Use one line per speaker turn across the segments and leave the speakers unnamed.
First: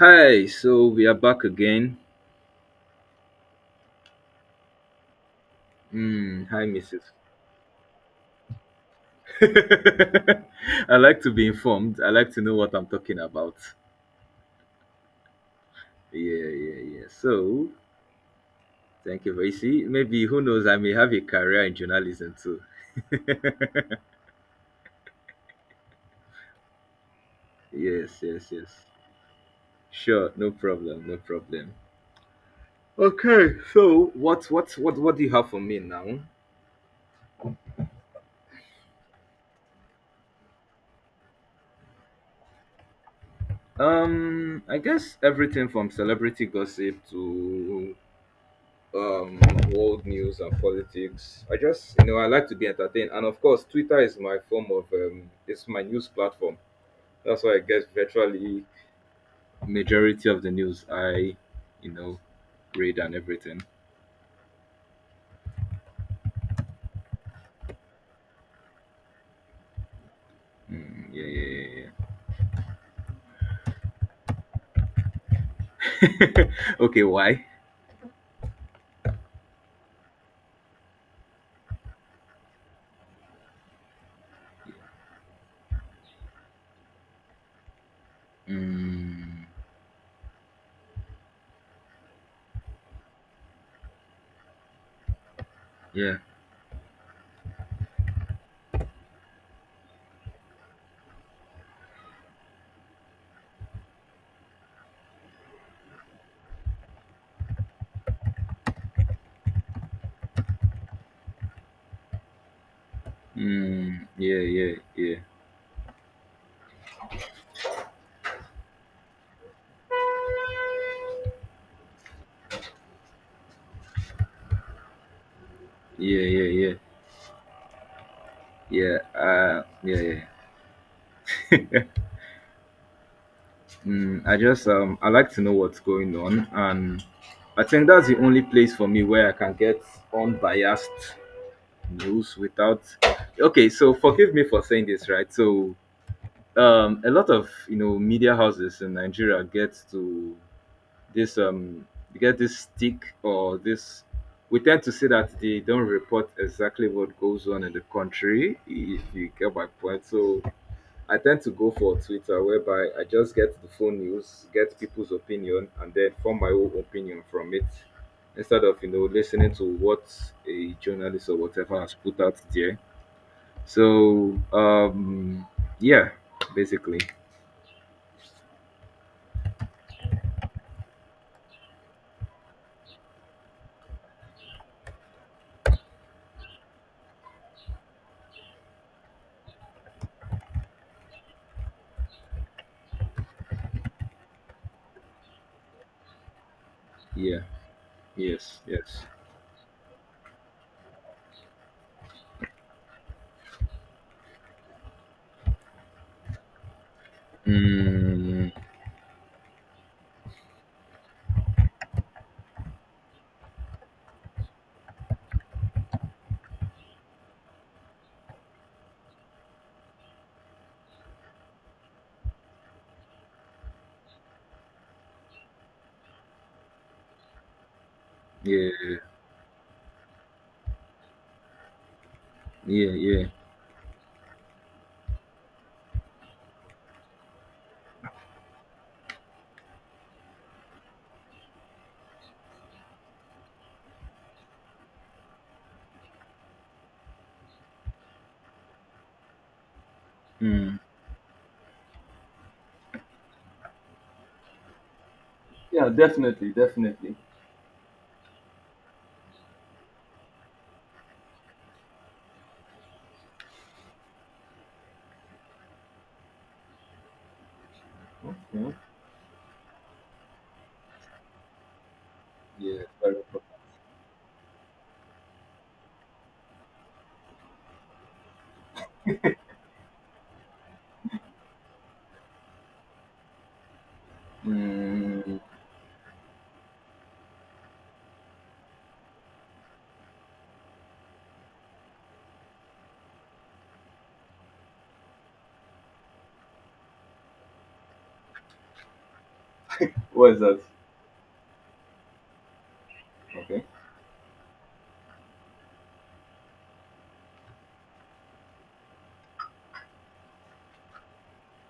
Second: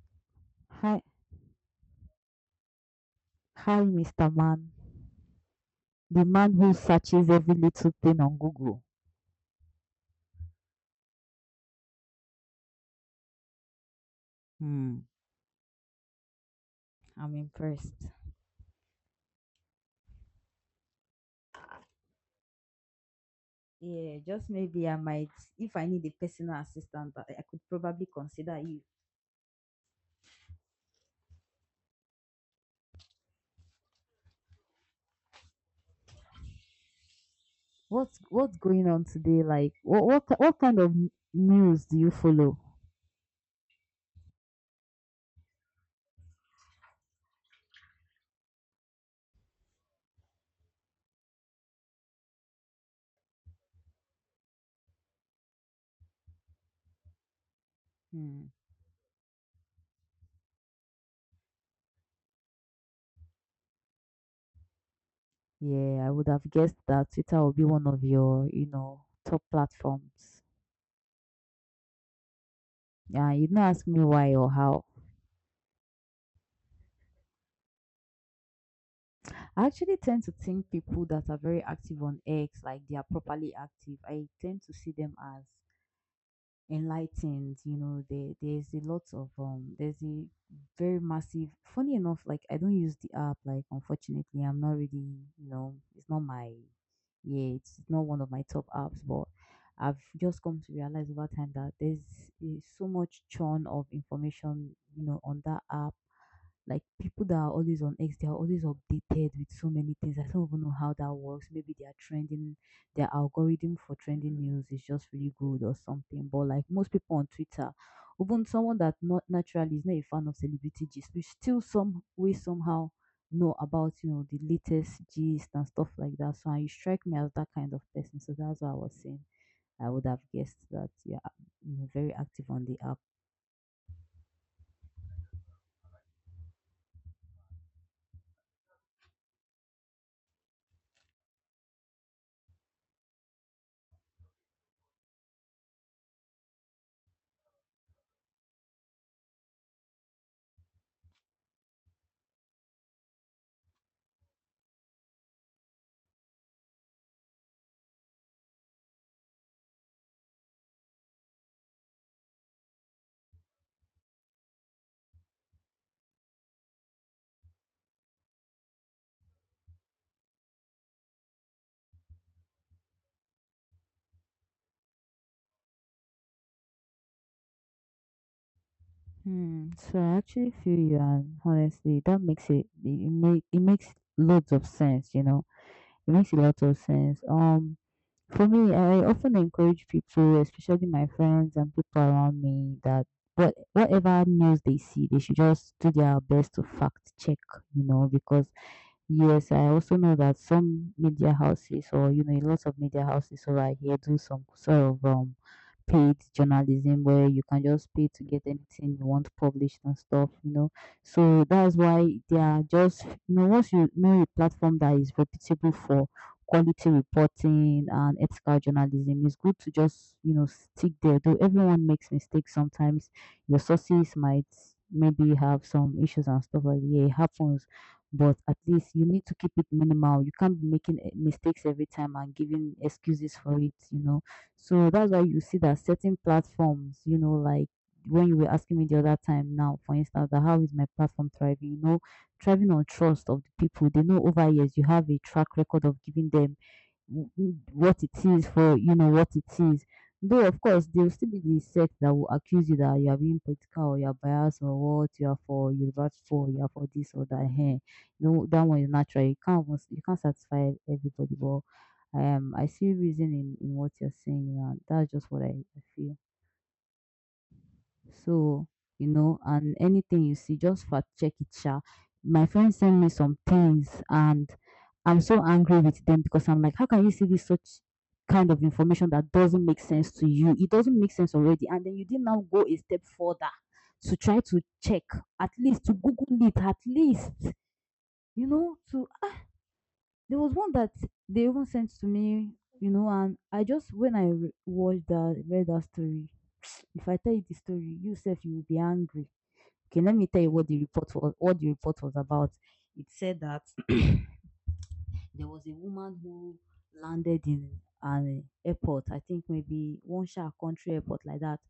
Hi, so
Hi,
we are back again.
hi, Mr. Man. The
Hmm,
man
hi,
who
Mrs.
searches every little thing on Google.
I like to be informed. I like to know what I'm talking about.
Hmm,
Yeah, yeah, yeah.
I'm
So,
impressed.
thank you, Vaisi. Maybe, who knows, I may have a career in journalism too.
Yeah, just maybe I might, if I need a personal assistant, I could probably
Yes, yes,
consider you.
yes. Sure, no problem, no problem. Okay, so what do you have for me now?
What's going on today? Like, what kind of news do you follow?
I guess everything from celebrity gossip to um world news and politics. I just you know I like to be entertained, and of course Twitter is my form of it's my news platform. That's why I guess
Hmm.
virtually majority of the news I you know read and everything.
Yeah, I would have guessed that Twitter will be one of your, top platforms.
Mm, yeah, yeah,
Yeah, you didn't ask me why or how.
yeah. Yeah. Okay, why?
I actually tend to think people that are very active on X, like they are properly active. I tend to see them as enlightened. There's a lot of
Mm,
there's a very massive, funny enough. Like, I don't use the app. Like, unfortunately, I'm not really, it's
yeah.
not my, yeah, it's not one of my top apps. But I've just come to realize over time that there's so much churn of information, on that app. Like, people that are always on X, they are always updated with so many things. I don't even know how that works. Maybe they are trending, their algorithm for
Mm, yeah,
trending news
yeah,
is just
yeah,
really good or something. But like most people on Twitter, even someone that not naturally is not a fan of celebrity gist, we still some way somehow know about, the latest gist and stuff like
yeah,
that.
yeah,
So, and you
yeah,
strike me as that kind of person. So that's what I was
yeah,
saying. I
yeah,
would have
yeah.
guessed that you're, very active on the app.
Mm, I just I like to know what's going on. And I think that's the only place for me where I can get unbiased news without, okay, so forgive me for saying this, right? So a lot of, you know, media houses in Nigeria get to this they get this stick, or this, we tend to say that they don't report exactly what goes on in the country, if you get my point. So I tend to go for Twitter, whereby I just get the phone news, get people's opinion, and then form my own opinion from it, instead of, you know, listening to what a journalist or whatever has put out there. So yeah, basically,
Hmm. So I actually feel you, and honestly, that makes it makes loads of sense. You know, it makes a lot of sense. For me, I often encourage people, especially my friends and people around me, that whatever news they see, they should just do their best to fact check,
yeah,
you know, because
yes, yes,
yes, I also know that some media houses, or you know, lots of media houses over here do some sort of paid journalism where you can just pay to get
mm,
anything you want published and stuff, you know. So that's why they are just, you know, once you know a platform that is reputable for quality reporting and ethical journalism, it's good to just, you know, stick there. Though everyone makes mistakes sometimes, your sources might maybe have some issues and stuff like that. Yeah, it happens, but at
yeah,
least you need to keep it minimal. You can't be making mistakes every time and giving
yeah, yeah,
excuses for it, you know. So that's why you see that certain platforms, you know, like when you were asking me the other time now, for instance, that how is my platform thriving, you know, thriving on trust of the people. They know over years you have a track record of giving them w- what it is, for you know what it is. Though of
mm,
course there will still be the sect that will accuse you that you are being political, or you are biased, or what, you are for
yeah,
Yoruba,
definitely,
for you are for this
definitely.
or that. Hey, you know that one is natural. You can't almost, you can't satisfy everybody. But I see reason in what you're saying. You know, and that's just what I feel. So,
Okay.
you know, and anything you see, just fact check it, sha. My friend
Yeah,
sent me
very
some
important.
things, and I'm so angry with them because I'm like, how can you see this such kind of information that doesn't make sense to you? It doesn't make sense already, and then you did now go a step further to try to check,
Mm,
at least to Google it, at least, you know, to ah, there was one that they even sent to me, you know, and I just when I watched that, read that story, if I tell you the story, you yourself you will be angry. Okay, let me
what is
tell you
that?
what the report was, about. It said that
Okay.
there was a woman who landed in an airport, I think maybe one sha country airport like that,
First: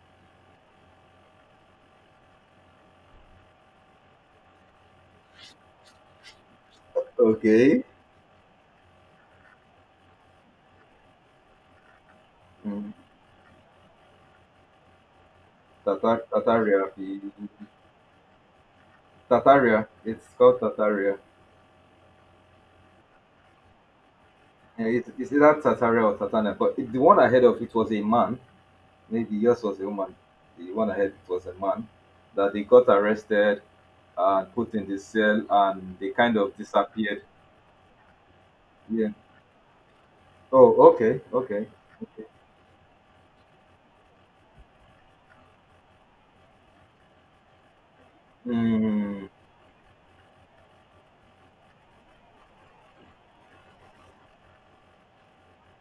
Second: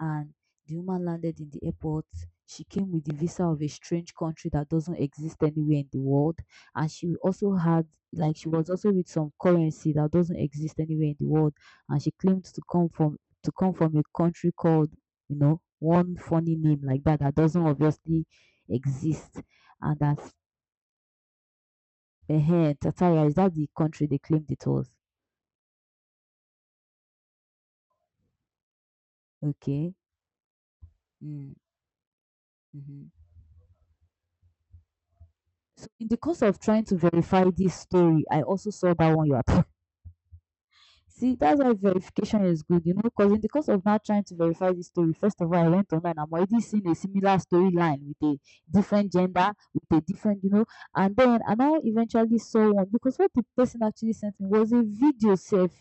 and the woman landed in the airport. She came with the visa of a strange country that doesn't exist anywhere in the world, and she also
Okay.
had, like, she was also with some currency that doesn't exist anywhere in the world, and she claimed to come from a country called, you know, one
Tatar,
funny name
Tataria.
like
the-
that that doesn't obviously exist.
Tataria.
And that,
It's called Tataria.
uh-huh, Tatara, is that the country they claimed it
Yeah,
was?
it's either Tataria or Tatana. But it, the one ahead of it was a man. Maybe yours was a
Okay.
woman. The one ahead it was
Mm-hmm.
a man. That they got arrested and put in the cell,
So,
and
in
they
the
kind
course
of
of trying to
disappeared.
verify this story, I also saw
Yeah.
that one you are talking.
Oh, okay.
See, that's
Okay.
why verification is good, you know, because in the course of now trying to verify this story, first of all, I went online. I'm already seeing a similar storyline with a different
Mm,
gender, with a different, you know, and then I now eventually saw one because what the person actually sent me was a video self.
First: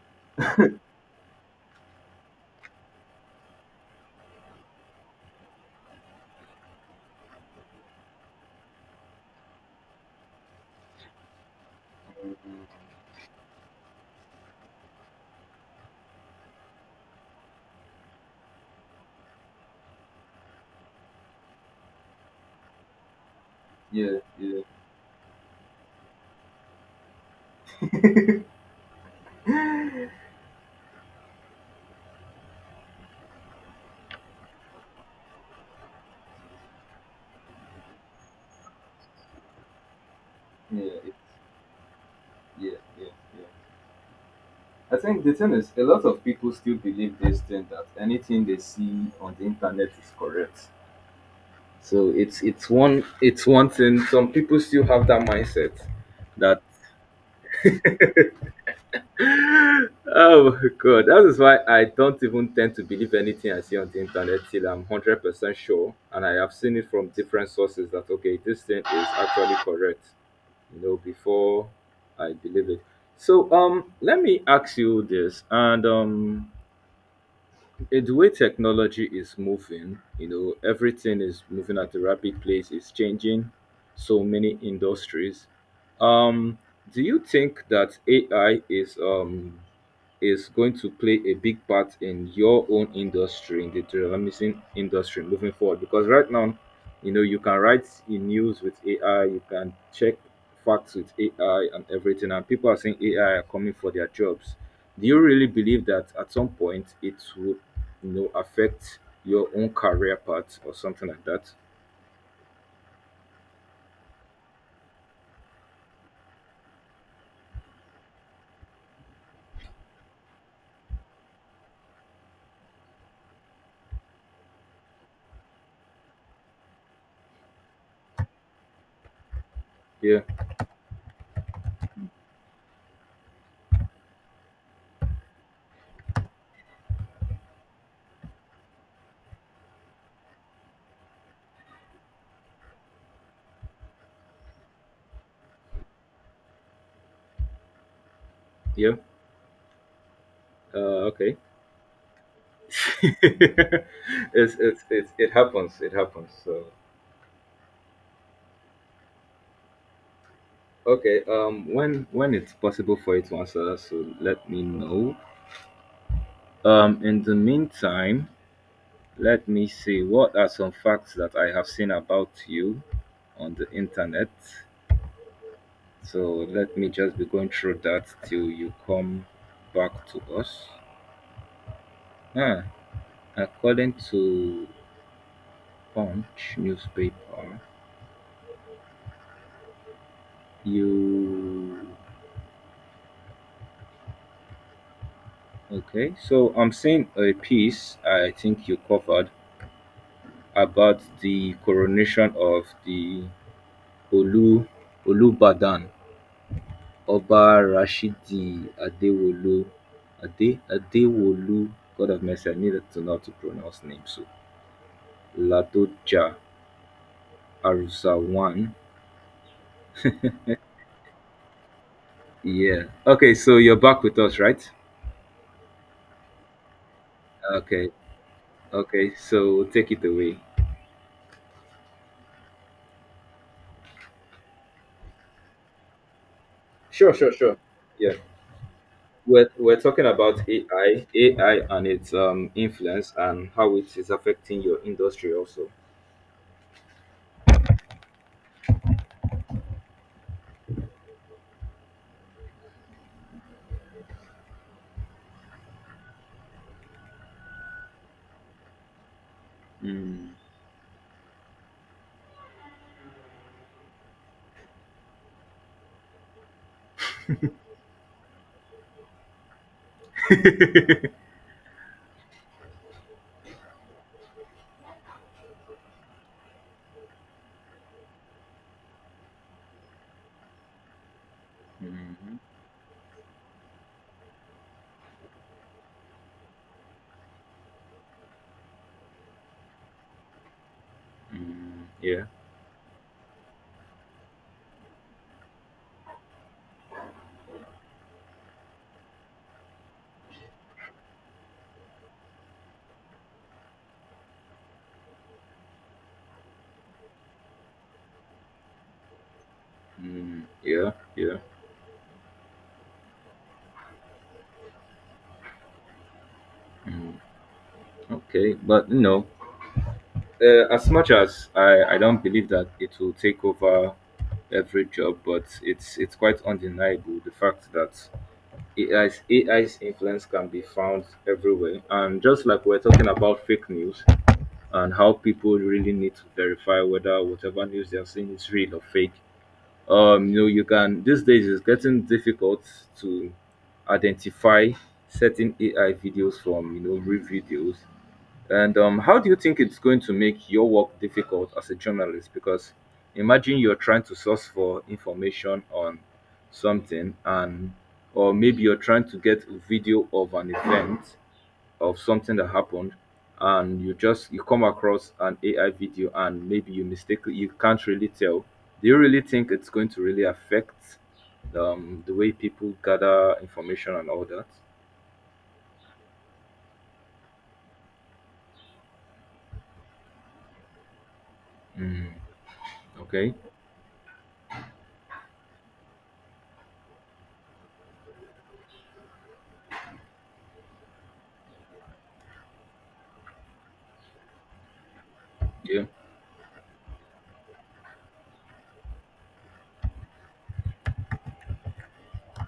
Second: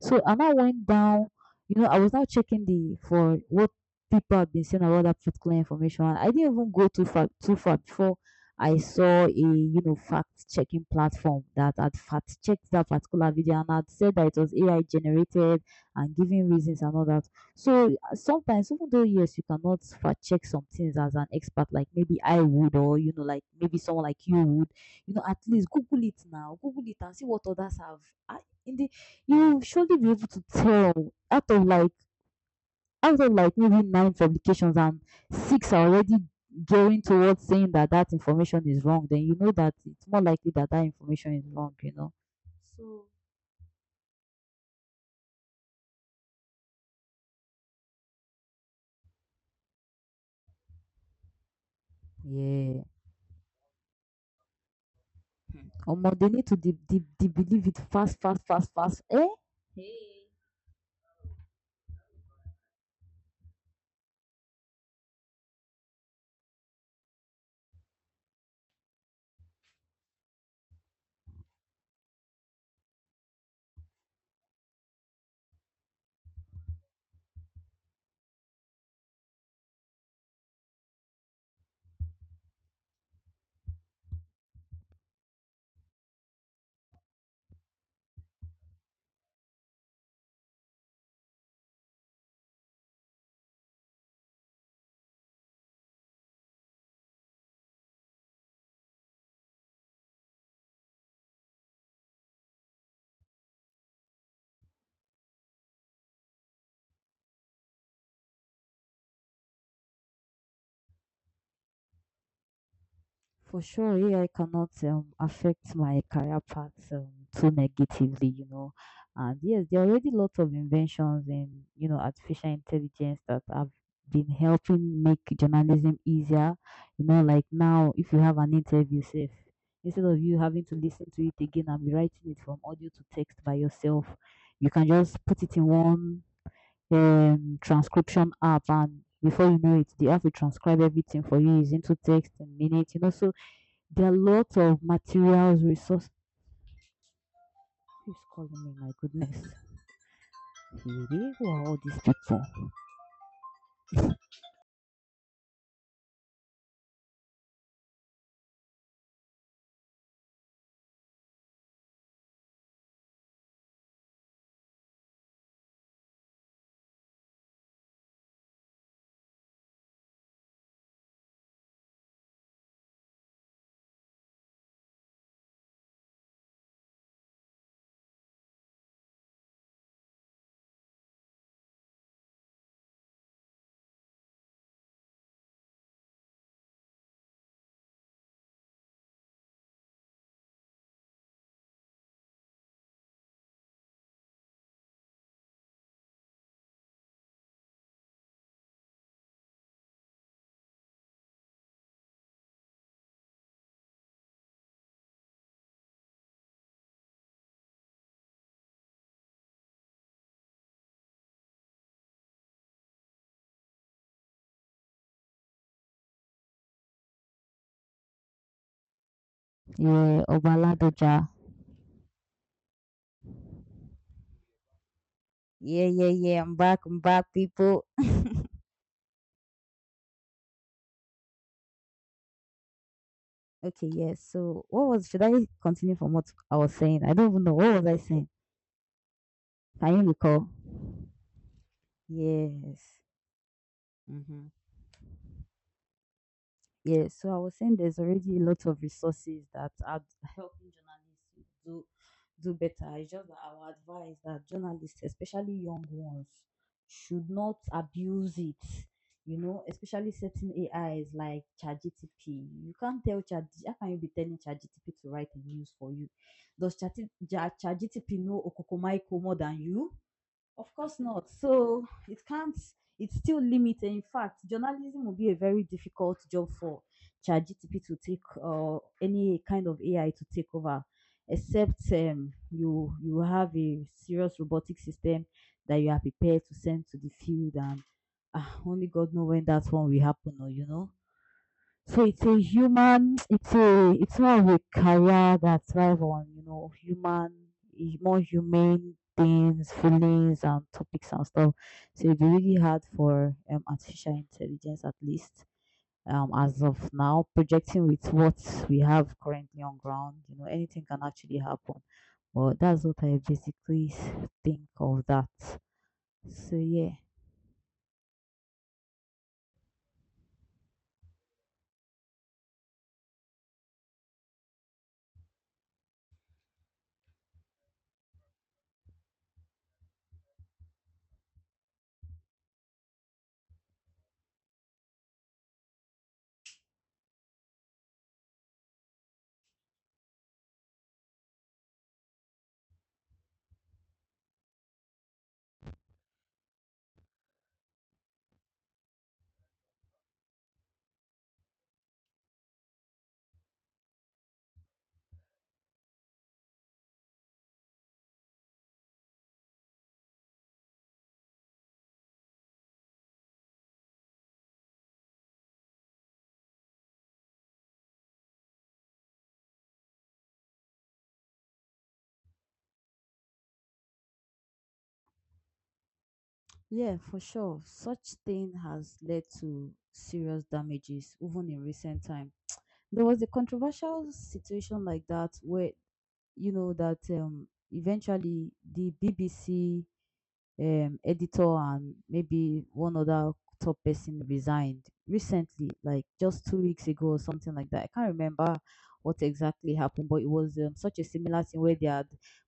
So I now went down, you know, I was now checking the for what people have been saying about that particular information. I didn't even go too far before I saw a, you know, fact checking platform that had fact checked that particular video and had said that it was AI generated and giving reasons and all that. So sometimes, even though yes, you cannot fact check some things as an expert, like maybe I would, or you know, like maybe someone
yeah,
like you
yeah,
would, you know, at least Google it now, Google it and see what others have. I, in the, you surely be able to tell out of like, maybe nine publications, and six are already gearing towards saying that that information is wrong, then you know that it's more likely that
yeah,
that
it-
information is wrong, you know.
yeah,
So
yeah, yeah. I think the thing is, a lot of people still believe this thing that anything they see on the internet is correct. So
yeah.
it's one thing. Some people still have that mindset
Omo, they need to
that
believe it fast, fast, fast, fast. Eh? Hey.
oh my god, that is why I don't even tend to believe anything I see on the internet till I'm 100% sure, and I have seen it from different sources that okay, this thing is actually correct. You know, before I believe it. So let me ask you this, and it's the way technology is moving, you know, everything is moving at a rapid pace, it's changing so many industries. Um, do you think that AI is going to play a big part in your own industry, in the journalism industry moving forward? Because right now, you know, you can write in news with AI, you can check facts with AI and everything, and people are saying AI are coming for their jobs. Do you really believe that at some point it would, you know, affect your own career path or something like that?
For sure, AI cannot affect my career path, too negatively, you know. And yes, there are already lots of inventions in, you know, artificial intelligence that have been helping make journalism easier. You know, like now, if you have an interview, safe, instead of
Yeah,
you having to listen to it again and be writing it from audio to text by yourself, you can just put it in one transcription app, and before you know it, the app will transcribe everything for you using to text in minutes. You know, so there are lots of materials, resources. Who's calling me? My
yeah.
goodness. Baby,
Okay.
who are all these people?
It happens. It happens. So. Okay, when it's possible for you to answer that, so let me know. In the meantime, let me see what are some facts that I have seen about you on the internet. So let me just be going through that till you come back to us. Ah, according to Punch newspaper, you okay? So I'm seeing a piece I think you covered about the coronation of the Olu Olubadan Oba Rashidi Adewolu. God have mercy, I needed to know how to pronounce names. So Ladoja Arzawan.
Yeah, Obaladoja.
Yeah. Okay, so you're back with us, right?
Yeah, yeah, yeah. I'm back. I'm back, people.
Okay. Okay, so take it away.
Okay, yeah. So, what was? Should I continue from what I was saying?
Sure,
I don't
sure,
even know
sure.
what was I
Yeah.
saying.
We're
Can
talking
you
about
recall?
AI and its
Yes.
influence and how it is
Mm-hmm.
affecting your industry also.
Yeah, so I was saying there's already a lot of resources that are helping journalists do better. It's just that I would advise that journalists, especially young ones, should not abuse it. You know, especially certain AIs like ChatGTP. You can't tell Chat. How can you be telling ChatGTP to write the news for you? Does ChatGTP know Okokomaiko more than you? Of course not. So it can't, it's still limited. In fact, journalism will be a very difficult job for ChatGTP to take, or any kind of AI to take over, except you have a serious robotic system that you are prepared to send to the field, and ah, only God knows when that one will happen, or you know. So it's
Yeah.
a human, it's more of a career that thrive on, you know, human, more humane things, feelings and topics and stuff. So it'd be really hard for artificial intelligence, at least as of now, projecting with what we have currently on ground, you know, anything
Yeah,
can
yeah,
actually happen. But that's what I basically think of that. So yeah.
okay. But you know, as much as I don't believe that it will take over every job, but it's quite undeniable the fact that AI's influence can be found everywhere. And just like we're talking about fake news, and how people really need to verify whether whatever news they're seeing is real or fake. You know, you can these days it's getting difficult to identify certain AI videos from, you know, real videos. And how do you think it's going to make your work difficult as a journalist? Because imagine you're trying to source for information on something, and or maybe you're trying to get a video of an event of something that happened, and you just you come across an AI video, and maybe you mistakenly you can't really tell. Do you really think it's going to really affect the way people gather information and all that?
Yeah, for sure. Such thing has led to serious damages, even in recent time. There was a
Okay.
controversial situation like that where you know that eventually the BBC editor and maybe one other top person resigned recently,
Yeah.
like just 2 weeks ago or something like that. I can't remember what exactly happened, but it was such a similar thing where they had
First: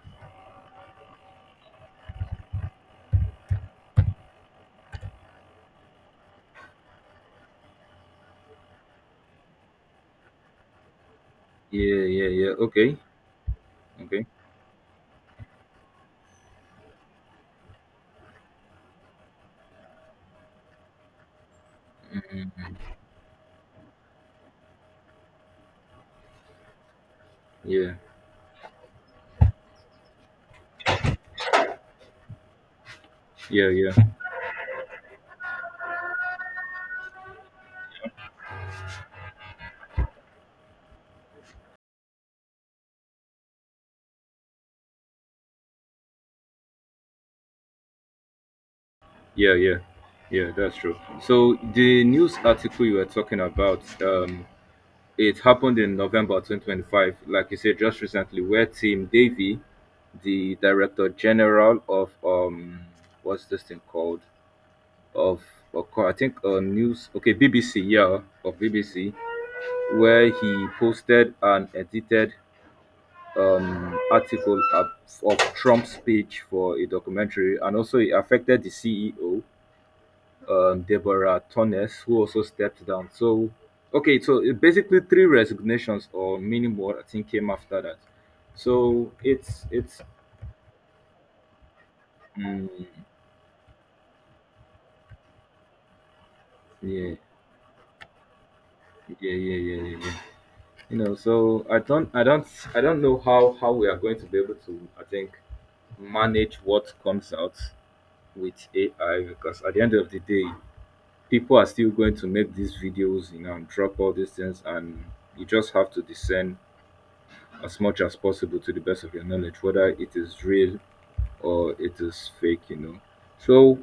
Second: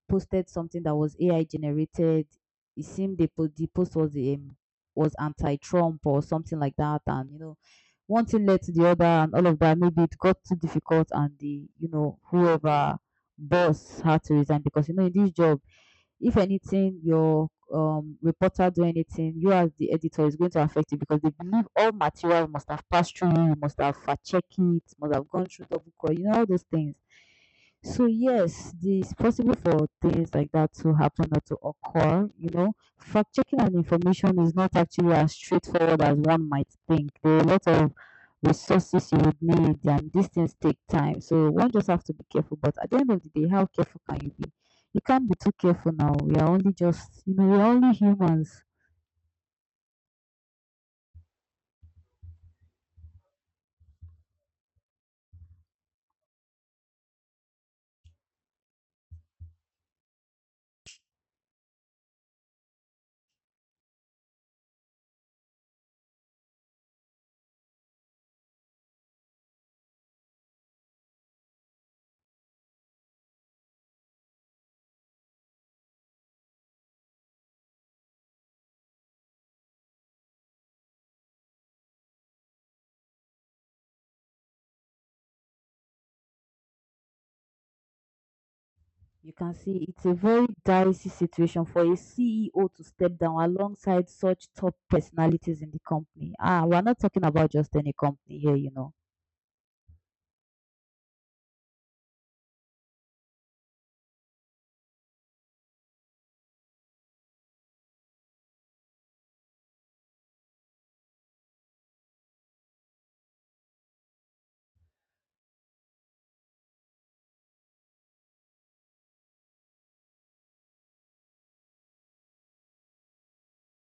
posted something that was AI generated. It seemed the post was anti-Trump or something like that, and you know, one thing led to the other, and all of that. Maybe it got too difficult, and the you
Yeah.
know
Yeah. Yeah. Okay.
whoever boss had
Okay.
to resign because you know in this job if anything your reporter do anything, you as the editor is going to affect it because they believe all material must have passed through you, must have fact checked it, must have gone through double cross, you know, all those things.
Yeah.
So yes, it's possible for things like that to happen or to occur. You know, fact checking
Yeah,
and
yeah,
information is not actually as straightforward as one might think. There are a lot of resources you would need, and these things take time. So one just have to be careful. But at the end of the day, how careful can you be? You can't be too careful now. We are only just, you know, we're only humans.
yeah, yeah, yeah. That's true. So the news article you were talking about, it happened in November 2025, like you said, just recently, where Tim Davy, the director general of what's this thing called? Of I think news, okay, BBC, yeah, of BBC, where he posted an edited article of Trump's speech for a documentary, and also it affected the CEO Deborah Tornes, who also stepped down. So, okay, so it basically three resignations or many more, I think, came after that. So
You can
it's
see
it's
it's a very dicey situation for a
mm,
CEO to step down alongside such top personalities in the company. Ah, we're not
yeah.
talking about just any company here, you know.
Yeah, yeah, yeah, yeah, yeah. You know, so I don't know how we are going to be able to, I think, manage what comes out with AI because at the end of the day, people are still going to make these videos, you know, and drop all these things, and you just have to discern as much as possible to the best of your knowledge, whether it is real or it is fake, you know. So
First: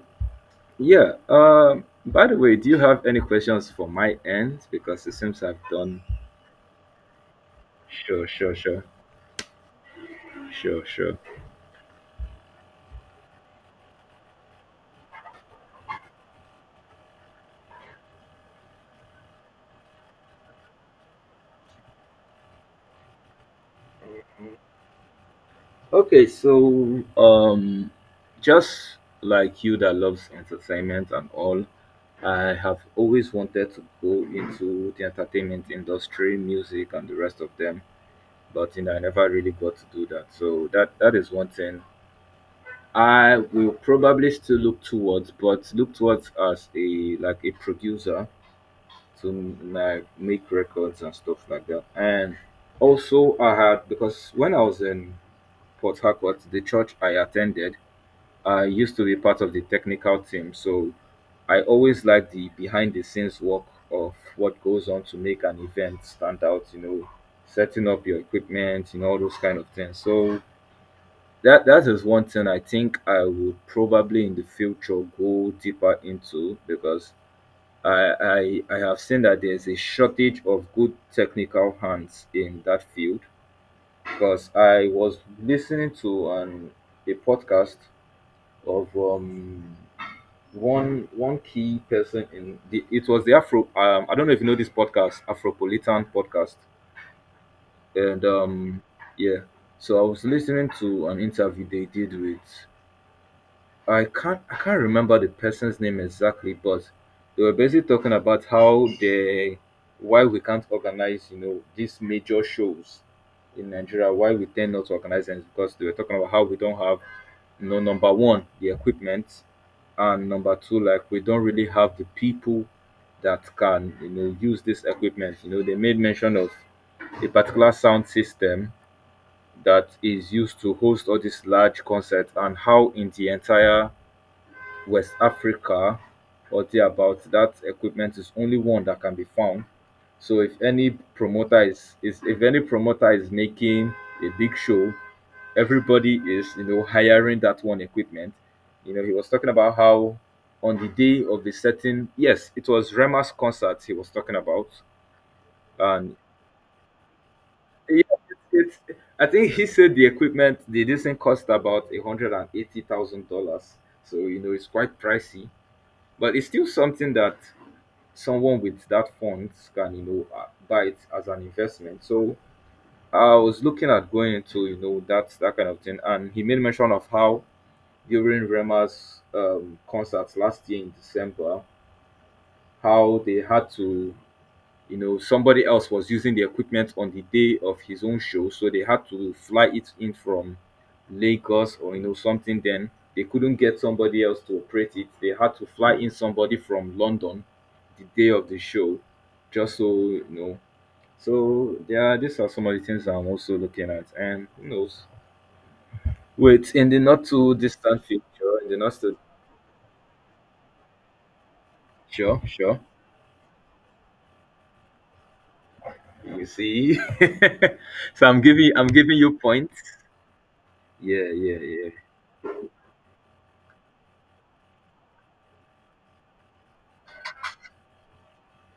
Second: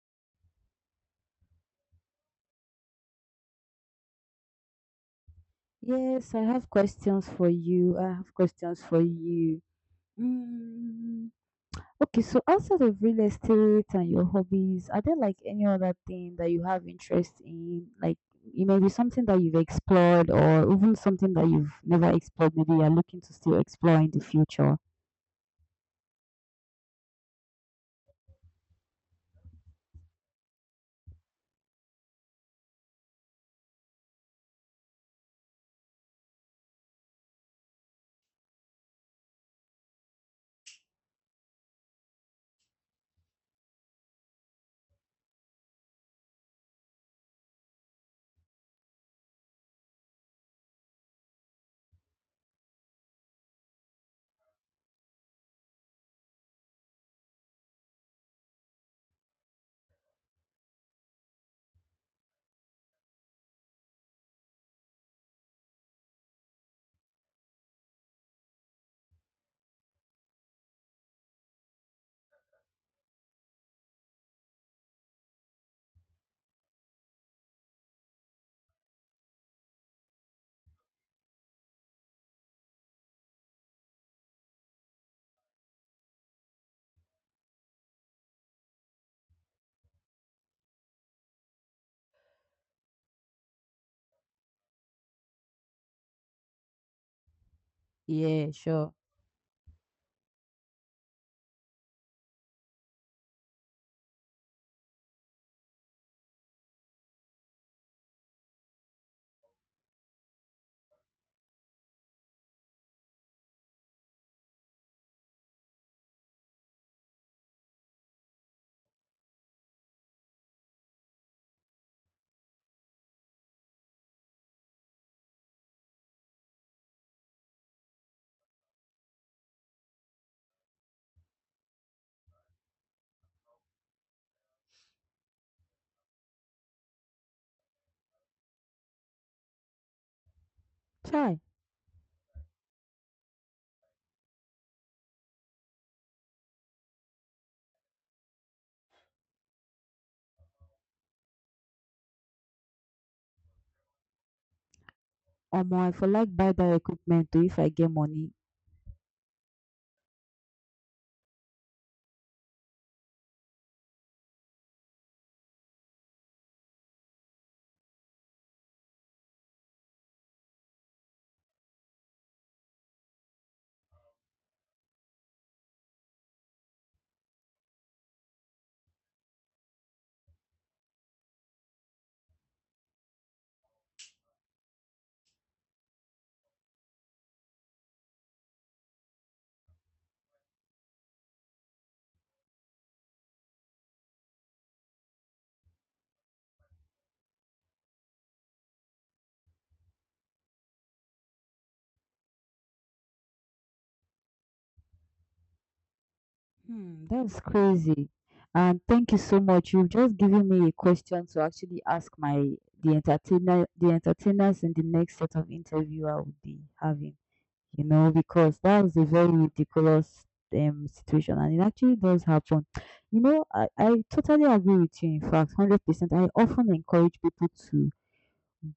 yeah, by the way, do you have any questions for my end? Because it seems I've done
Yes, I have questions for you. I
sure,
have
sure,
questions
sure,
for you.
sure, sure.
Mm, okay, so outside of real estate and your hobbies, are there like any other thing that you have interest in? Like it may be something that you've explored or even something that you've never explored, maybe you're looking to still explore in the future.
Okay, so just like you that loves entertainment and all, I have always wanted to go into the entertainment industry, music and the rest of them, but you know I never really got to do that. So that is one thing I will probably still look towards, but look towards as a like a producer to like make records and stuff like that. And also, I had because when I was in Port Harcourt, the church I attended, I used to be part of the technical team, so I always like the behind the scenes work of what goes on to make an event stand out. You know, setting up your equipment, you know, all those kind of things. So that is one thing I think I would probably in the future go deeper into because I have seen that there's a shortage of good technical hands in that field. Because I was listening to an a podcast of one key person in the it was the Afro I don't know if you know this podcast, Afropolitan podcast, and
Yeah, sure.
yeah, so I was listening to an interview they did with I can't remember the person's name exactly, but they were basically talking about how they why we can't organize, you know, these major shows in Nigeria, why we tend not to organize them is because they were talking about how we don't have, you know, number one, the equipment, and number two, like we don't really have the people that can, you know, use this equipment. You know, they made mention of a particular sound system that is used to host all these large concerts, and how in the entire West Africa or thereabout, that equipment is only one that can be found. So if any
Try.
promoter is if any promoter is making a big show, everybody is, you know, hiring that one equipment. You know, he was talking about how on the day of the certain yes, it was Rema's concert he was talking about.
Omo, I for
And
like buy that equipment too if I get
yeah,
money.
it's I think he said the equipment the this thing cost about $180,000. So you know it's quite pricey, but it's still something that someone with that funds can buy it as an investment. So I was looking at going into that kind of thing, and he made mention of how during Rema's concerts last year in December, how they had to somebody else was using the equipment on the day of his own show, so they had to fly it in from Lagos or something. Then they couldn't get somebody else to operate it. They had to fly in somebody from London the day of the show, just so you know. So yeah, these are some of the things I'm also looking at, and who knows? Wait, in the
Hmm,
not
that's
too distant
crazy.
future, in the
And
not
thank
too.
you so much. You've just given me a question to actually ask
Sure,
my
sure.
the entertainer the entertainers in the next set of interview I will
You
be
see,
having. You know,
so i'm
because
giving i'm
that's a
giving
very
you points.
ridiculous
Yeah,
situation, and
yeah,
it
yeah.
actually does happen. You know, I totally agree with you, in fact, 100%. I often encourage people to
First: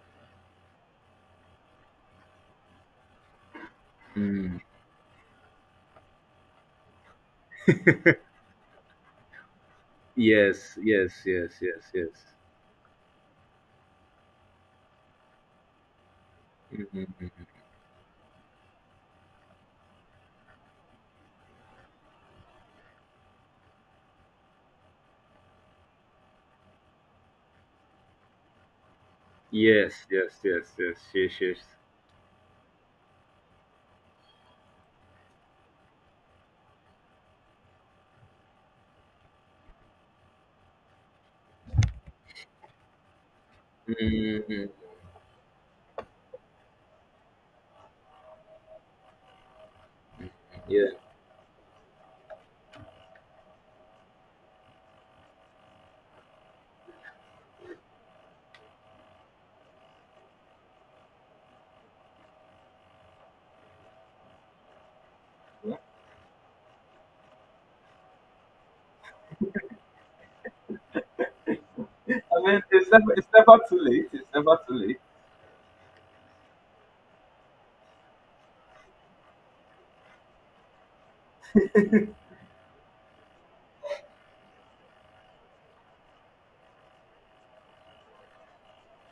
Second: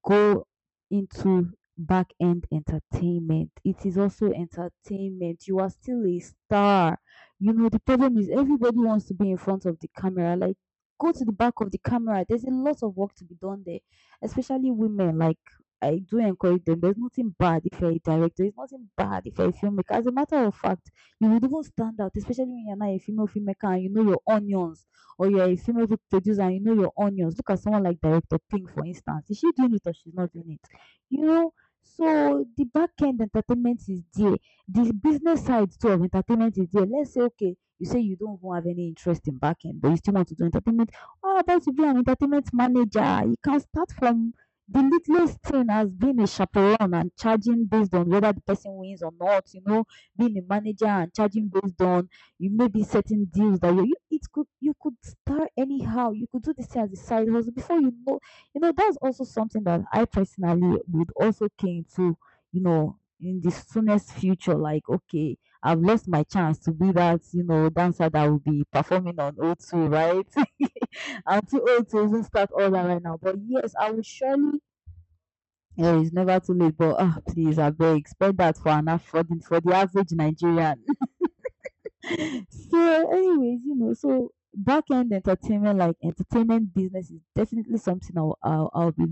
go into back end entertainment. It is also
Hmm.
entertainment. You are still a star. You know, the problem is everybody wants to be in front of the camera. Like,
Yes, yes,
go to the
yes,
back of the
yes,
camera.
yes.
There's a lot of work to be done there, especially women. Like, I do encourage them. There's
Mhm.
nothing bad if you're a director. There's nothing bad if you're a filmmaker. As a matter of fact, you would even stand out, especially when you're not a female filmmaker and you know your onions, or you're a female producer, and you know your onions. Look at someone like Director Pink, for instance. Is she doing it or
Yes,
she's not
yes,
doing
yes,
it?
yes,
You
yes,
know,
yes.
so the back end entertainment is there. The business side too of entertainment is there. Let's say, okay, you say you don't even have any interest in back end, but you still want to do entertainment. How about you be an entertainment manager? You can start from
Mhm.
the littlest thing as being a chaperone and charging based on whether the person wins or not, you know, being a
Yeah.
manager and charging based on you may be certain deals that you it could you could start anyhow. You could do this thing as a side hustle before you know. You know, that's also something that I personally would also came to, you know, in the soonest future. Like, okay, I've lost my chance to be that, you know, dancer that will be performing on o2, right? I'm too old to
I
even start
mean,
all that
it's
right
never,
now,
it's
but
never
yes,
too
I will
late. It's never
surely.
too late.
Yeah, it's never too late, but ah, please, I beg, expect that for the average Nigerian. So, anyways, you know, so back end entertainment, like entertainment business, is definitely something I'll be.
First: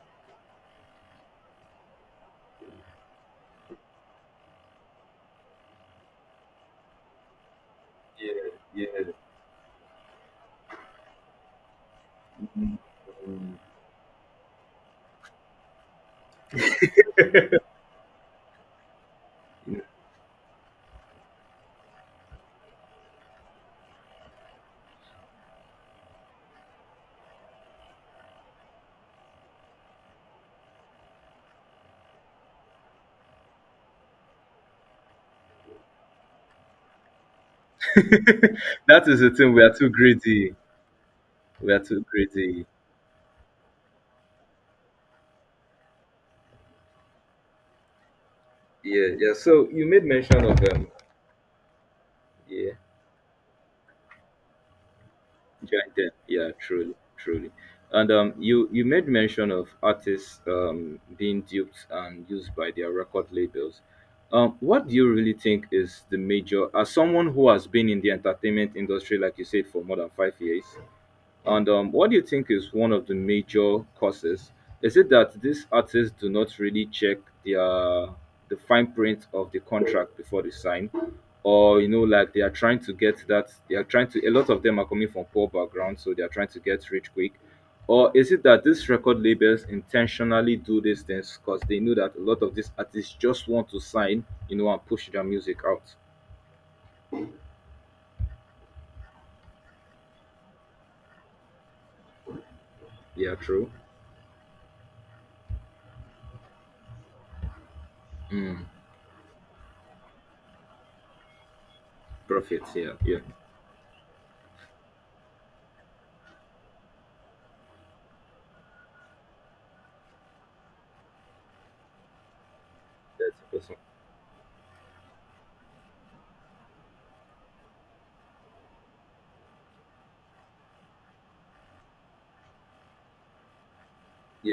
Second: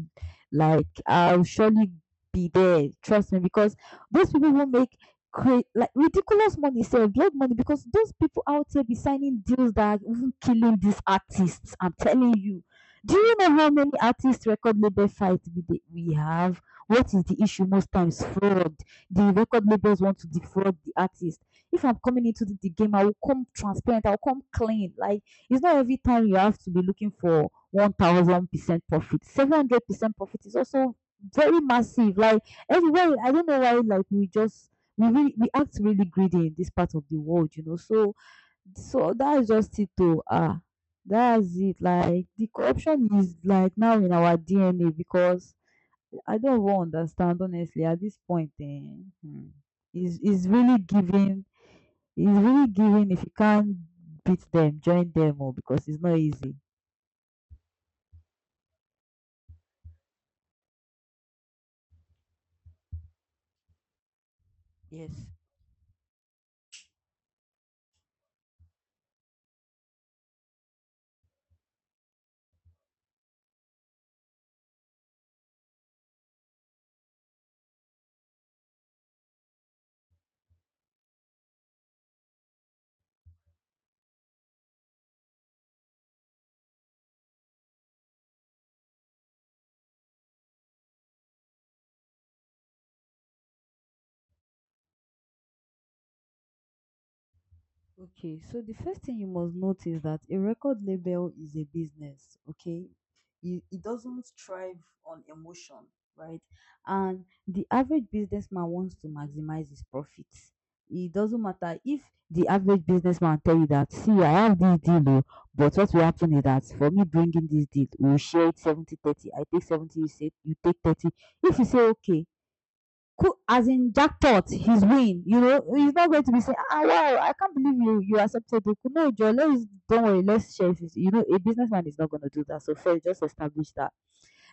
Like, I'll surely be there. Trust me, because those people will make like ridiculous money, say blood money, because those
Yeah,
people out here be
yeah.
signing deals that are even killing these artists. I'm telling you. Do you know
Mm.
how many artists record label fights we have? What is the issue most times? Fraud. The record labels want to defraud the artist. If I'm coming into the game, I will come transparent, I'll come clean. Like, it's not every time you have to be looking for 1000% profit. 700% profit is also very massive. Like, everywhere, I don't know why. Like, we act really greedy in this part of the world, you know. So, so
That is the
that is
thing. We are
just
too
it. To
greedy.
that's
We
it.
are too
Like, the
greedy.
corruption is like now in our DNA because I don't even understand honestly at this point.
Yeah, yeah.
Hmm,
So you made
is
mention of
really
um.
giving. It's really
Yeah.
giving, if you can't beat them, join them, or because it's
Jointed.
not
Yeah,
easy.
truly, truly. And you made mention of artists being duped and used by their record labels. What do
Yes.
you really think is the major, as someone who has been in the entertainment industry, like you said, for more than 5 years, and what do you think is one of the major causes? Is it that these artists do not really check their the fine print of the contract before they sign, or like they are trying to get that they are trying to. A lot of them are coming from poor backgrounds, so they are trying to get rich quick. Or is it that these record labels intentionally do these things because they know that a lot of these artists just want to sign, and push their music out?
Okay, so the first thing you must note is that a record label is a business. Okay.
Yeah,
It,
true.
it doesn't thrive on emotion, right? And the average
Mm,
businessman wants to maximize his profits. It doesn't matter if the
profits.
average
Yeah, yeah.
businessman tell you that, see, I have this deal, oh, but what will happen is that for me bringing this deal, we'll share it 70-30. I take 70, you, say, you take 30. If you say, okay,
That's
cool,
a
as
person.
in jackpot he's win, you know, he's not going to be saying, ah, wow, I can't believe you, you accepted it. No, Joe, let's don't worry, let's share it, you know. A businessman is not going to do that, so first just establish that.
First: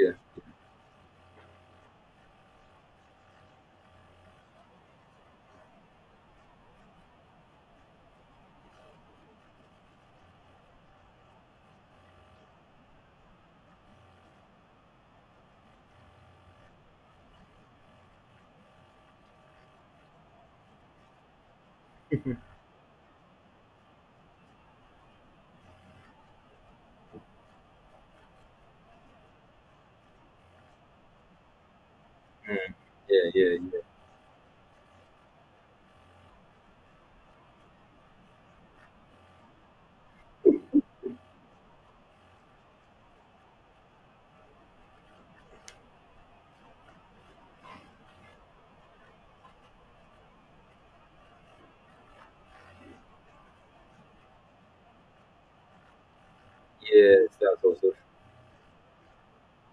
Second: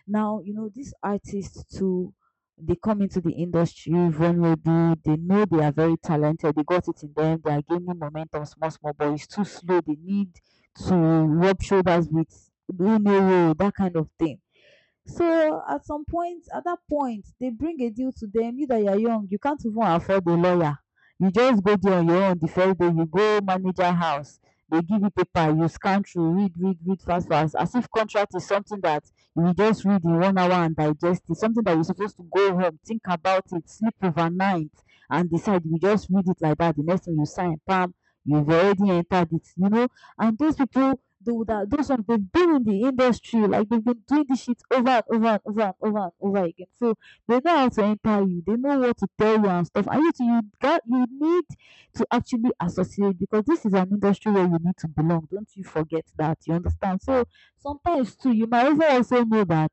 Now, you know, these artists too, they come into the industry vulnerable. They know they are very talented, they got it in them, they are gaining momentum small small, but it's too slow. They need to rub shoulders with who know that kind of thing. So at some point, at that point, they bring a deal to them. You that you're young, you can't even afford a lawyer. You just go there on your own the first day, you go manager house. They give you paper, you scan through, read, read, read fast, fast. As if contract is something that you just read in 1 hour and digest it, something that you're supposed to go
Mm.
home, think
Yeah,
about
yeah,
it,
yeah.
sleep overnight, and decide. You just read it like that. The next thing you sign, bam, you've already entered it, you know. And those people do that, those ones, they've been in the industry, like they've been doing this shit over and over and over and over and over again. So they know how to enter you, they know what to tell you and stuff. And you need to actually associate because this is an industry where you need to belong. Don't you forget that, you understand? So
Yes, that's also.
sometimes too, you might also know that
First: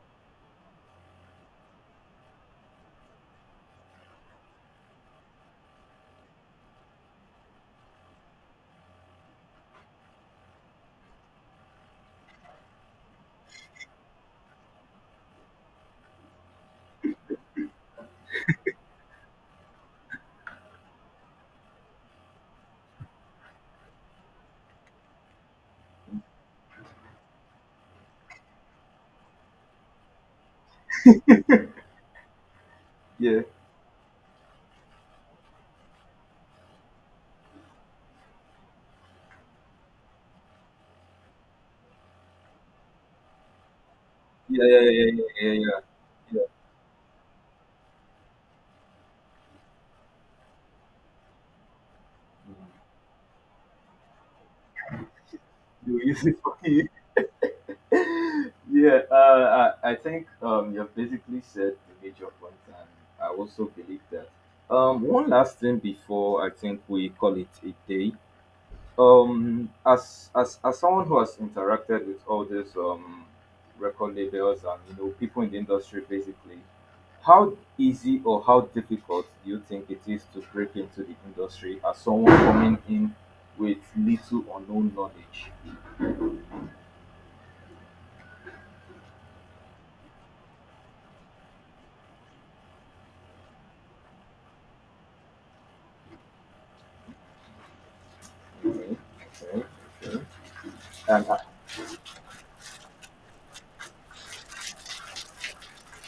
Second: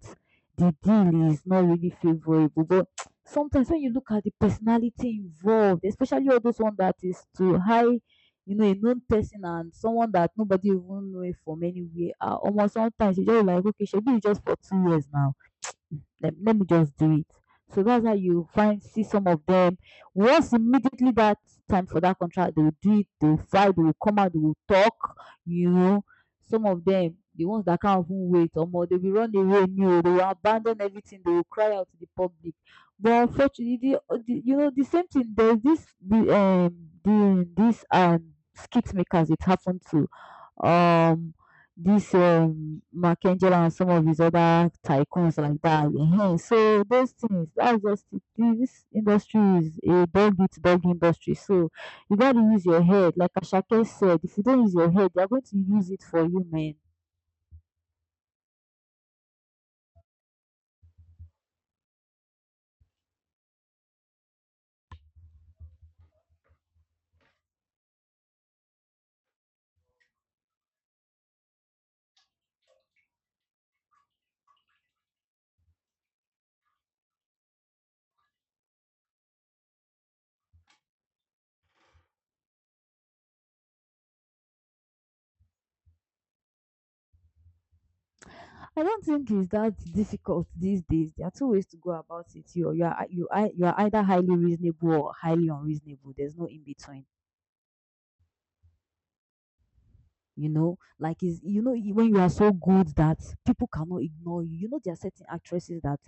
the deal is not really favorable, but sometimes when you look at the personality involved, especially all those one that is to high, you know, a known person and someone that nobody even know it from anywhere, ah, omo, sometimes you just be like, okay, shebi you just for 2 years now. Let me just do it. So that's how you find see some of them. Once immediately that time for that contract, they will do it, they will fight, they will come out, they will talk, you know. Some of them, the ones that can't even wait, or more, they will run away, no, they will abandon everything, they will cry out to the public. But
Yeah,
unfortunately, the, you know, the same thing, there's this, the, this, skit makers, it happened to. Um, this Makengela and some of his
yeah,
other
yeah, yeah, yeah,
tycoons
yeah,
like
yeah.
that, ehen.
Yeah.
So those things, that's just it. This industry is a dog eat dog industry. So you gotta use
Mm.
your head. Like Ashake said, if you don't use your head, they're going to use
You
it
use
for
it
you,
for
man.
you. Yeah, I think you've basically said the major point, and I also believe that. One last thing before I think we call it a day, as someone who has interacted with all these record labels and people in the industry, basically how easy or how difficult do you think it is to break into the industry as someone coming in with little or no knowledge?
I don't think it's that difficult these days. There are two ways to go about it. You are either highly reasonable or highly unreasonable. There's no in between. You know, like
And
is you know you- when you are so good that people cannot ignore you, you know, there are certain actresses that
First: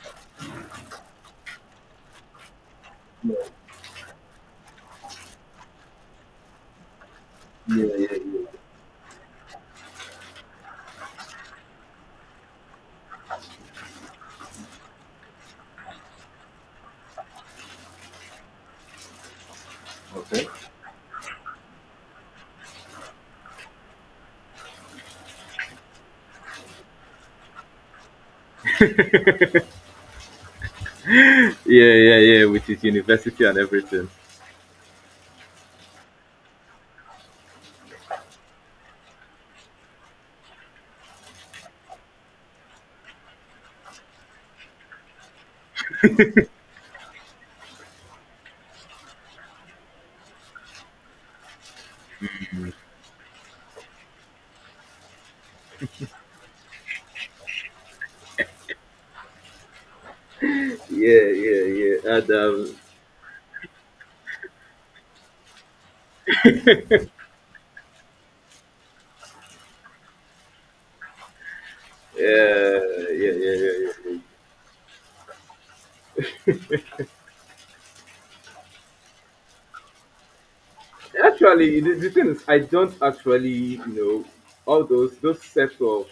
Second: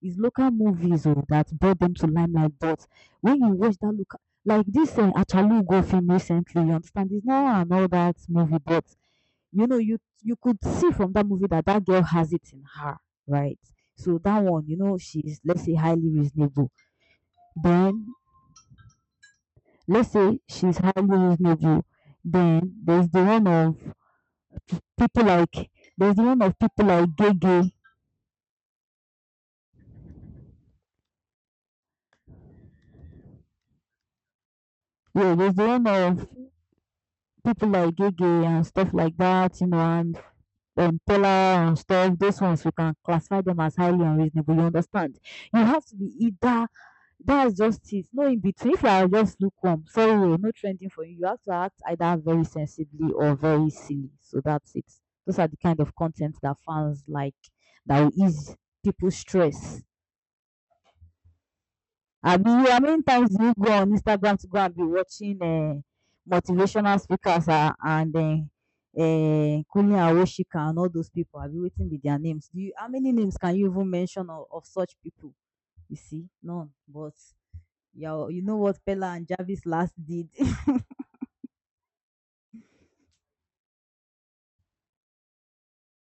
is local movies or that brought them to limelight. But
yeah,
when you watch that local, like this Achalugo film recently, you understand it's not an
yeah,
all
yeah,
that movie,
yeah.
but you know, you could see from that movie that that girl has it in her, right? So that one, you know, she's, let's say, highly reasonable. Then let's say
Okay.
she's highly reasonable. Then there's the one of people like, there's the one of people like Gege.
Yeah, yeah, yeah, with his university and everything.
Yeah, there's the one of people like Gege and stuff like that, you know, and Paula and stuff. Those ones you can classify them as highly unreasonable. You understand? You have to be either, that's just it, no in between. If you are just lukewarm, sorry, oh, no trending for you. You have to act either very sensibly or very silly. So that's it. Those are the kind of content that fans like, that will ease people's stress.
Yeah, yeah, yeah. And
I Abi, how many times do you go on Instagram to go and be watching motivational speakers and Kunle Awoshika and all those people? Pipu abi waiting with their names? Do you
yeah,
how
yeah,
many
yeah,
names can you
yeah, yeah.
even
Yeah.
mention of such people? You see none but yeah, you know what Pella and Jarvis last did.
Actually, the thing is, I don't actually, all those sets of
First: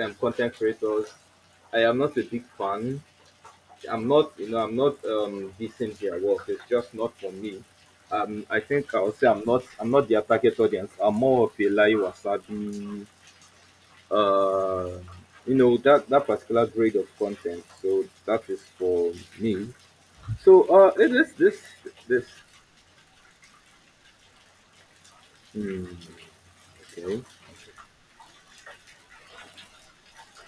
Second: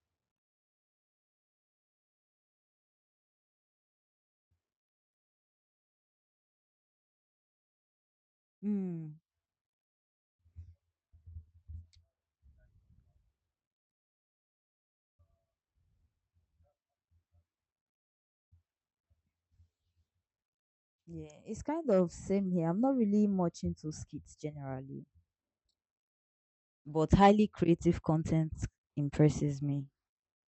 content creators. I am not a big fan. I'm not decent their work. It's just not for me. I think I'll
Mm,
say I'm not their target audience. I'm more of a Lai Wasabi, uh, that particular grade of content. So that is for me. So this
yeah,
this
it's kind of
this.
same here. I'm not really much into skits generally,
Hmm,
but
okay.
highly creative content impresses me.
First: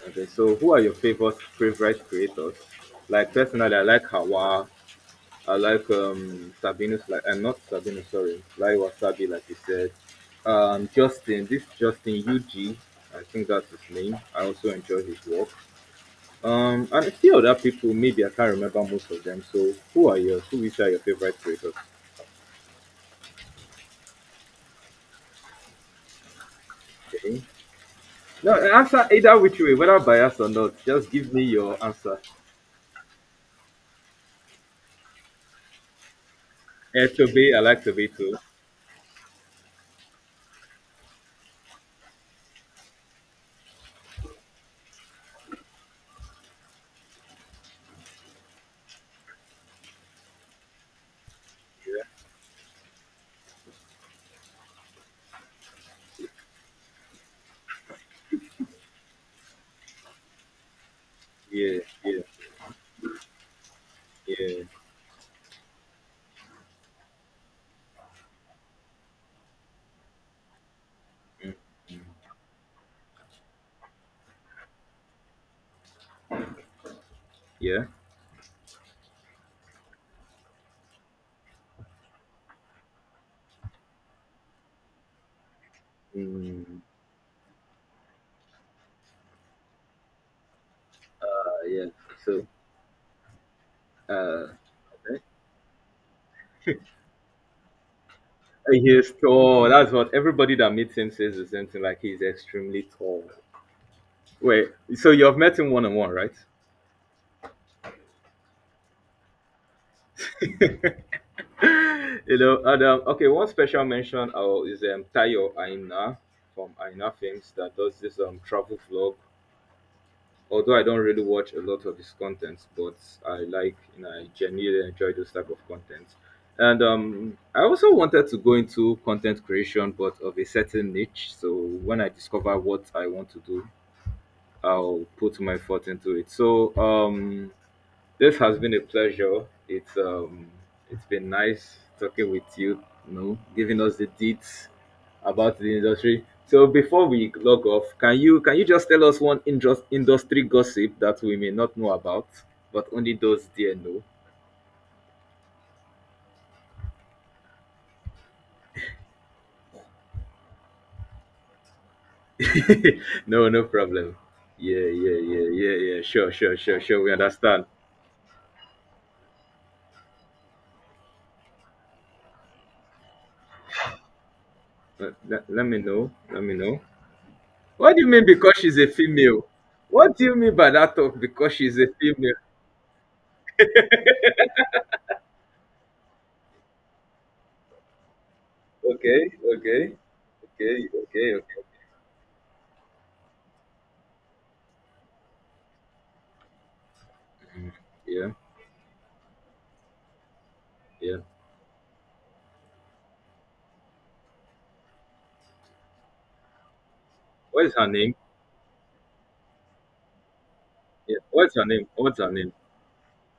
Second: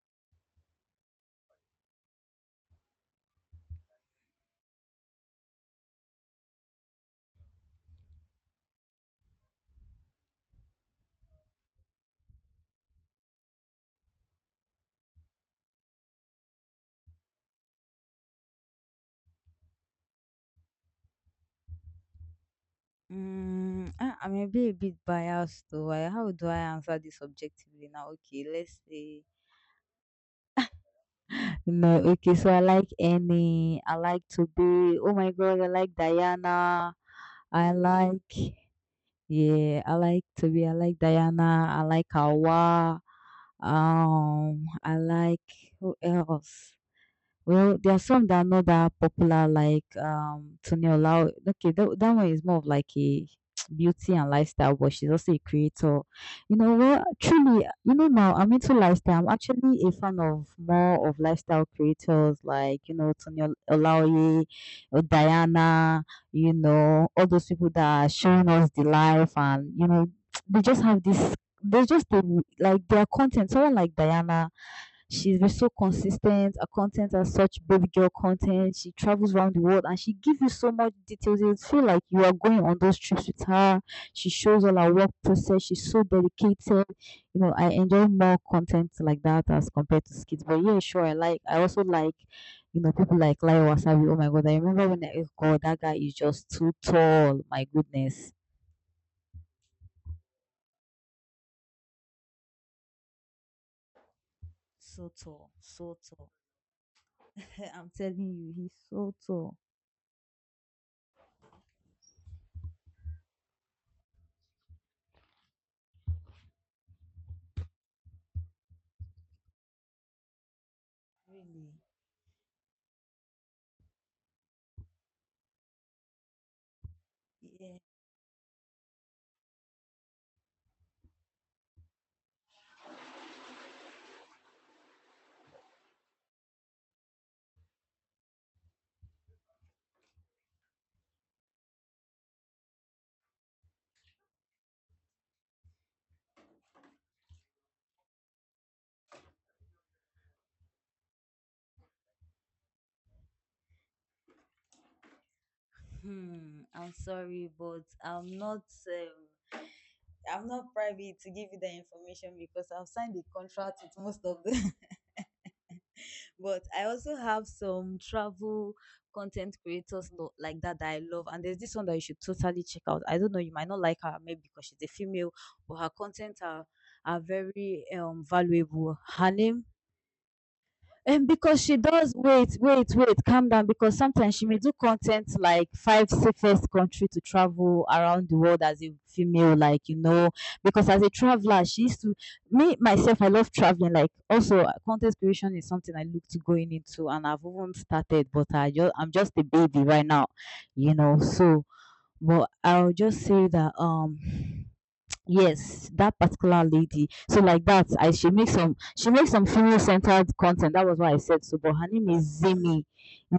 Okay, so who are your favorite creators? Like personally, I like Hawa. I like Sabinus, like I'm not Sabinus, sorry, like Wasabi, like you said. This Justin UG, I think that's his name. I also enjoy his work. And a few other people, maybe I can't remember most of them. So who are yours? Who Which are your favorite creators?
Mm, I may be a bit biased though. I, how do I answer this
Okay.
objectively now? Okay,
No,
let's
answer
say
either which way, whether biased or not. Just give me your
no.
answer.
Okay, so I like Annie. I like to be. Oh my God, I like Diana.
Toby, I
I
like Toby
like
too.
yeah. I like to be. I like Diana. I like Hawa. I like who else? Well, there are some that are not that popular, like Toni Olao. Okay, that,
Yeah,
that one is more of like a beauty and lifestyle, but she's also a creator. You know, well, truly, you know, now I'm into lifestyle. I'm actually a fan of more of lifestyle
yeah, yeah,
creators, like you know Olaoye,
yeah.
or Diana. You know, all those people that are showing us the life, and you know, they just have this. They just they, like their content. Someone like Diana. She's been so consistent. Her content are such
Yeah.
baby girl content. She travels around the world and she gives you so much details. You feel like you are going on those trips with her. She shows all her work process. She's so
Mm,
dedicated. You know, I enjoy more content like that as compared to skits. But yeah, sure, I also
yeah.
like,
So,
you know, people like Lai Wasabi. Oh my
uh,
god, I remember when oh god, that guy is just too tall. My goodness,
he's tall. That's what everybody that meets him says the same thing. Like he's extremely tall. Wait,
so
so you've
tall,
met him one on
so
one, right?
tall. I'm telling you, he's so tall.
And okay, one special mention is Tayo Aina from Aina Films that does this travel vlog, although I don't really watch a
Really?
lot of his contents, but I like and I genuinely enjoy those type of content. And I
Yeah.
also wanted to go into content creation, but of a certain niche. So when I discover what I want to do, I'll put my thought into it. So this has been a pleasure. It's been nice talking with you, giving us the deets about the industry. So before we log off, can you just tell us one industry gossip that we may not know about, but only those dear know?
Hmm, I'm sorry, but I'm not. I'm not privy to give you the information because I've signed a
No, no
contract with
problem.
most of them.
Yeah, yeah, yeah, yeah, yeah. Sure, sure,
But
sure,
I
sure. We
also have
understand.
some travel content creators like that I love, and there's this one that you should totally check out. I don't know, you might not like her maybe because she's a
Let,
female,
let, let
but
me
her
know.
content
Let me know.
are very
What do you mean because she's a
valuable. Her
female?
name.
What do you mean by that talk?
And
Because
because
she's
she
a
does,
female.
wait, calm down. Because sometimes she may do content like five safest country to travel around the world as a
Okay,
female, like
okay.
you know.
Okay,
Because as a
okay, okay.
traveler, she used to me myself. I love traveling. Like also, content creation is something I look to going into, and I've
Mm,
even started,
yeah,
but I'm just a baby right now, you
yeah.
know. So, but I'll just say that yes that particular lady so like
What is
that
her
I
name?
she makes some female centered content. That was what
Yeah.
I said.
What's
So
her
but
name?
her name
What's her
is
name?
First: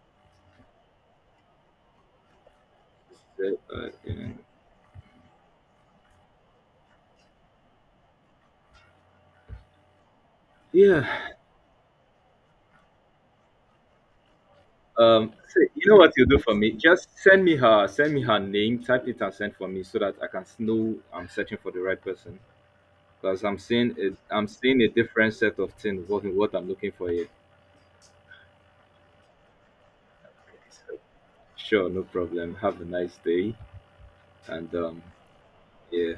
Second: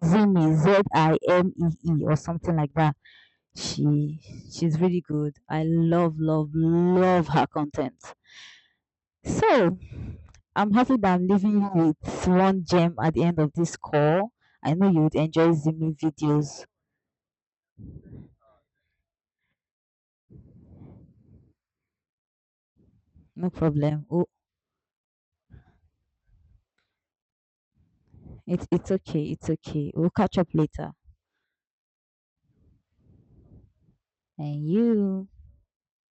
Zimi, Zimee or something like that. she
Yeah.
she's really good. I love love love her content. So I'm happy that I'm
Yeah.
leaving you with one gem at the end of this call. I know you would enjoy
Say, you know
Zimi
what you do for
videos.
me? Just send me her. Send me her name. Type it and send for me so that I can know I'm searching for the right person. Because
No
I'm seeing
problem,
it.
oh,
I'm seeing a different set of things. What I'm looking for here.
it's okay, it's okay, we'll catch up later.
So, sure, no problem. Have a nice day.
And
And.
you.
Yeah.